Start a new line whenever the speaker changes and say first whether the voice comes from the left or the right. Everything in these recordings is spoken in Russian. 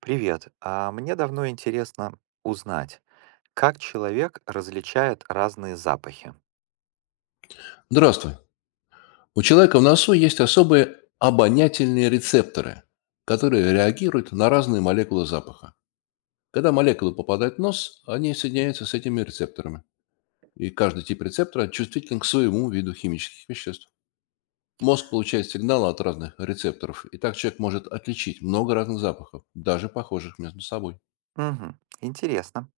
right: Привет. А мне давно интересно узнать, как человек различает разные запахи.
left: Здравствуй. У человека в носу есть особые обонятельные рецепторы, которые реагируют на разные молекулы запаха. Когда молекулы попадают в нос, они соединяются с этими рецепторами. И каждый тип рецептора чувствителен к своему виду химических веществ. Мозг получает сигналы от разных рецепторов, и так человек может отличить много разных запахов, даже похожих между собой.
right: Мгм. Интересно.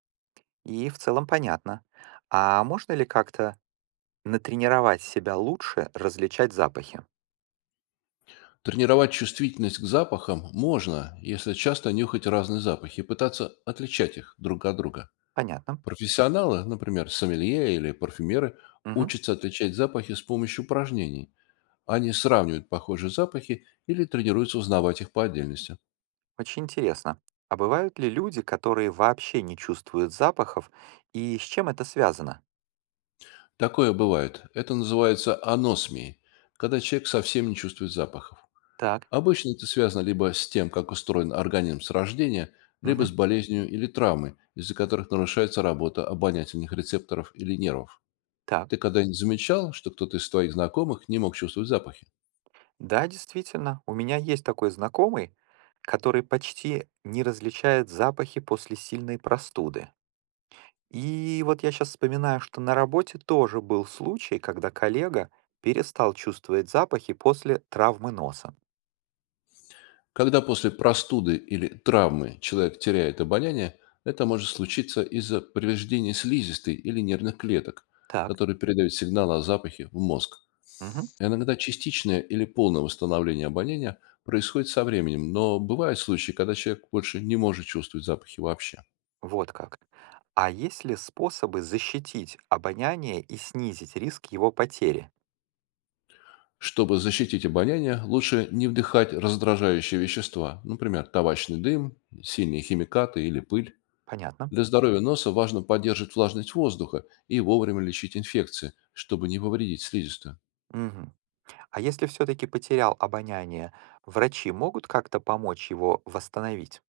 right: И в целом понятно. А можно ли как-то натренировать себя лучше различать запахи?
left: Тренировать чувствительность к запахам можно, если часто нюхать разные запахи и пытаться отличать их друг от друга.
right: Понятно.
left: Профессионалы, например, сомелье или парфюмеры,
right: Мгм.
left: учатся отличать запахи с помощью упражнений. Они сравнивают похожие запахи или тренируются узнавать их по отдельности.
right: Очень интересно. А бывают ли люди, которые вообще не чувствуют запахов, и с чем это связано?
left: Такое бывает. Это называется аносмией, когда человек совсем не чувствует запахов.
right: Так.
left: Обычно это связано либо с тем, как устроен организм с рождения, либо
right: Мгм.
left: с болезнью или травмой, из-за которых нарушается работа обонятельных рецепторов или нервов.
right: Так.
left: Ты когда-нибудь замечал, что кто-то из твоих знакомых не мог чувствовать запахи?
right: Да, действительно, у меня есть такой знакомый, который почти не различает запахи после сильной простуды. И вот я сейчас вспоминаю, что на работе тоже был случай, когда коллега перестал чувствовать запахи после травмы носа.
left: Когда после простуды или травмы человек теряет обоняние, это может случиться из-за повреждения слизистой или нервных клеток,
right: Так,
left: которые передают сигналы о запахе в мозг.
right: мгм,
left: Иногда частичное или полное восстановление обоняния происходит со временем, но бывают случаи, когда человек больше не может чувствовать запахи вообще.
right: вот как. А есть ли способы защитить обоняние и снизить риск его потери?
left: Чтобы защитить обоняние, лучше не вдыхать раздражающие вещества, например, табачный дым, сильные химикаты или пыль.
right: Понятно.
left: Для здоровья носа важно поддерживать влажность воздуха и вовремя лечить инфекции, чтобы не повредить слизистую.
right: Мгм. А если все-таки потерял обоняние, врачи могут как-то помочь его восстановить?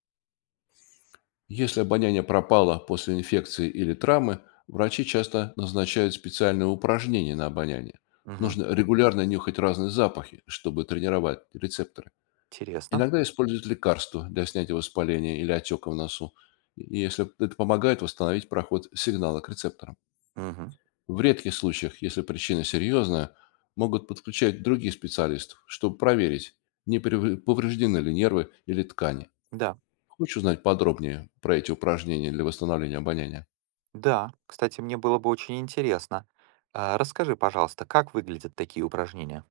left: Если обоняние пропало после инфекции или травмы, врачи часто назначают специальные упражнения на обоняние.
right: Мгм.
left: Нужно регулярно нюхать разные запахи, чтобы тренировать рецепторы.
right: Интересно.
left: Иногда используют лекарства для снятия воспаления или отека в носу, если это помогает восстановить проход сигнала к рецепторам.
right: Мгм.
left: В редких случаях, если причина серьезная, могут подключать других специалистов, чтобы проверить, не прев- повреждены ли нервы или ткани.
right: Да,
left: Хочешь узнать подробнее про эти упражнения для восстановления обоняния?
right: да. Кстати, мне было бы очень интересно. Расскажи, пожалуйста, как выглядят такие упражнения?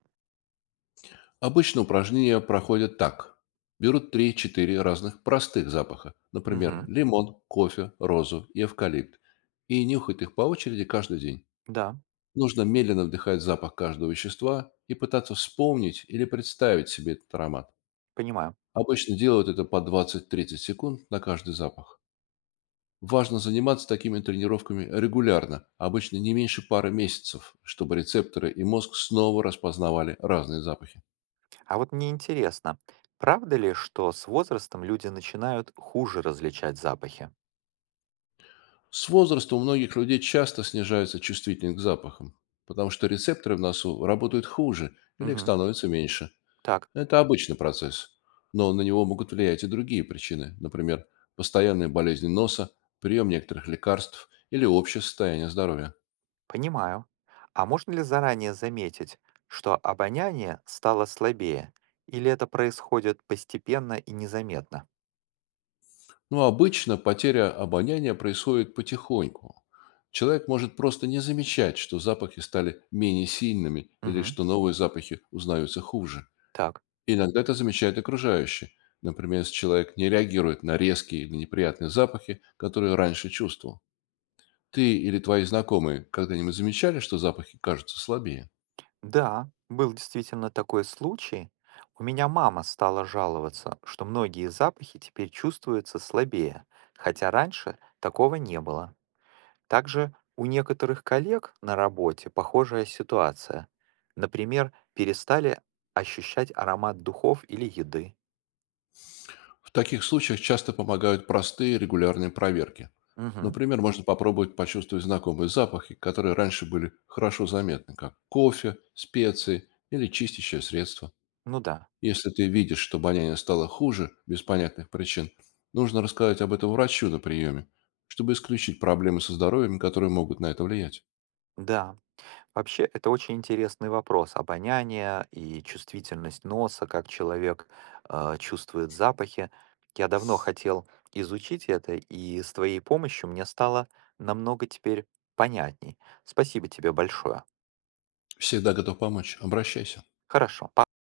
left: Обычно упражнения проходят так. Берут три-четыре разных простых запаха, например,
right: Мгм.
left: лимон, кофе, розу и эвкалипт, и нюхают их по очереди каждый день.
right: Да,
left: Нужно медленно вдыхать запах каждого вещества и пытаться вспомнить или представить себе этот аромат.
right: понимаю.
left: Обычно делают это по 20-30 секунд на каждый запах. Важно заниматься такими тренировками регулярно, обычно не меньше пары месяцев, чтобы рецепторы и мозг снова распознавали разные запахи.
right: А вот мне интересно, правда ли, что с возрастом люди начинают хуже различать запахи?
left: С возрастом у многих людей часто снижается чувствительность к запахам, потому что рецепторы в носу работают хуже или их
right: Мгм.
left: становится меньше.
right: Так,
left: Это обычный процесс, но на него могут влиять и другие причины, например, постоянные болезни носа, прием некоторых лекарств или общее состояние здоровья.
right: понимаю. А можно ли заранее заметить, что обоняние стало слабее? Или это происходит постепенно и незаметно?
left: Но обычно потеря обоняния происходит потихоньку. Человек может просто не замечать, что запахи стали менее сильными или
right: Мгм.
left: что новые запахи узнаются хуже.
right: Так.
left: Иногда это замечают окружающие. Например, если человек не реагирует на резкие или неприятные запахи, которые раньше чувствовал. Ты или твои знакомые когда-нибудь замечали, что запахи кажутся слабее?
right: Да, был действительно такой случай. У меня мама стала жаловаться, что многие запахи теперь чувствуются слабее, хотя раньше такого не было. Также у некоторых коллег на работе похожая ситуация. Например, перестали ощущать аромат духов или еды.
left: В таких случаях часто помогают простые регулярные проверки.
right: Мгм.
left: Например, можно попробовать почувствовать знакомые запахи, которые раньше были хорошо заметны, как кофе, специи или чистящее средство.
right: Ну да,
left: Если ты видишь, что обоняние стало хуже без понятных причин, нужно рассказать об этом врачу на приеме, чтобы исключить проблемы со здоровьем, которые могут на это влиять.
right: да. Вообще, это очень интересный вопрос. Обоняние и чувствительность носа, как человек чувствует запахи. Я давно хотел изучить это, и с твоей помощью мне стало намного теперь понятней. Спасибо тебе большое.
left: Всегда готов помочь. Обращайся.
right: Хорошо.